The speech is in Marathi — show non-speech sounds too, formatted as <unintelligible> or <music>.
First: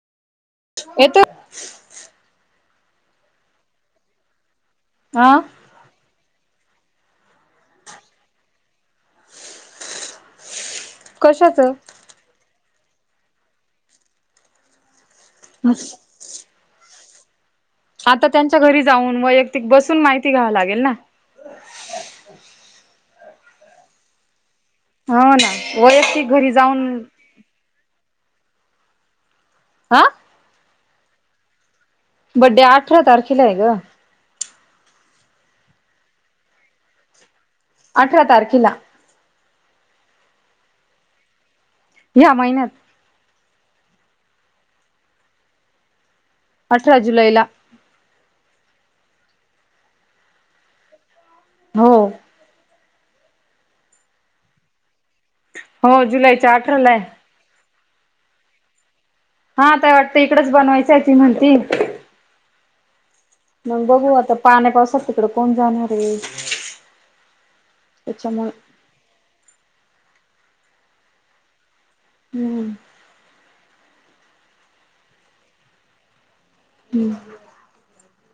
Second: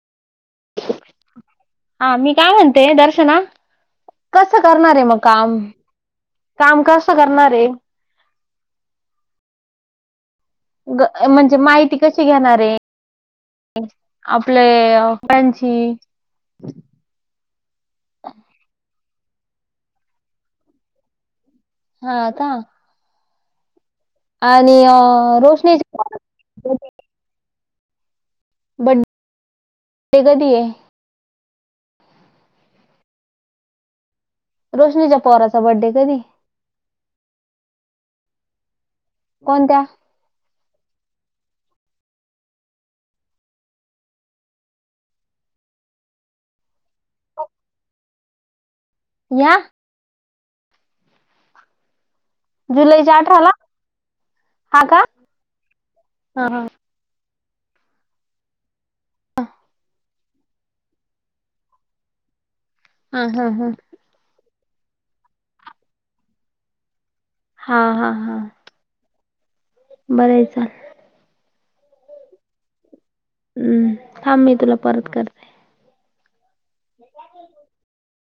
येतोय. ते दर्शना कसं करणार आहे मग हा काम? काम कस करणार आहे? <unintelligible> म्हणजे कशाच माहिती कशी घेणारे हे? आपले कांची आता त्यांच्या घरी जाऊन वैयक्तिक बसून माहिती घ्यावं लागेल ना. हा का आणि हो, अ, ना वैयक्तिक घरी रोशनीची जाऊन हा बड्डे कधी आहे? बड्डे अठरा तारखेलाय गं. रोशनीच्या पोराचा बड्डे कधी आहे? अठरा तारखेला. कोणत्या? ह्या महिन्यात. अठरा जुलैला. ह्या? हो. जुलैच्या अठराला? हा का? हो हा जुलैच्या हा अठराला आहे. हा आता वाटतं इकडच बनवायचं आहे ती म्हणती. हा हा हा मग बघू आता पाण्या-पावसात तिकडं कोण जाणार आहे? हा -हा- हा. त्याच्यामुळे बरंय चाल. हम्म. हम्म, थांब मी तुला परत करते. हम्म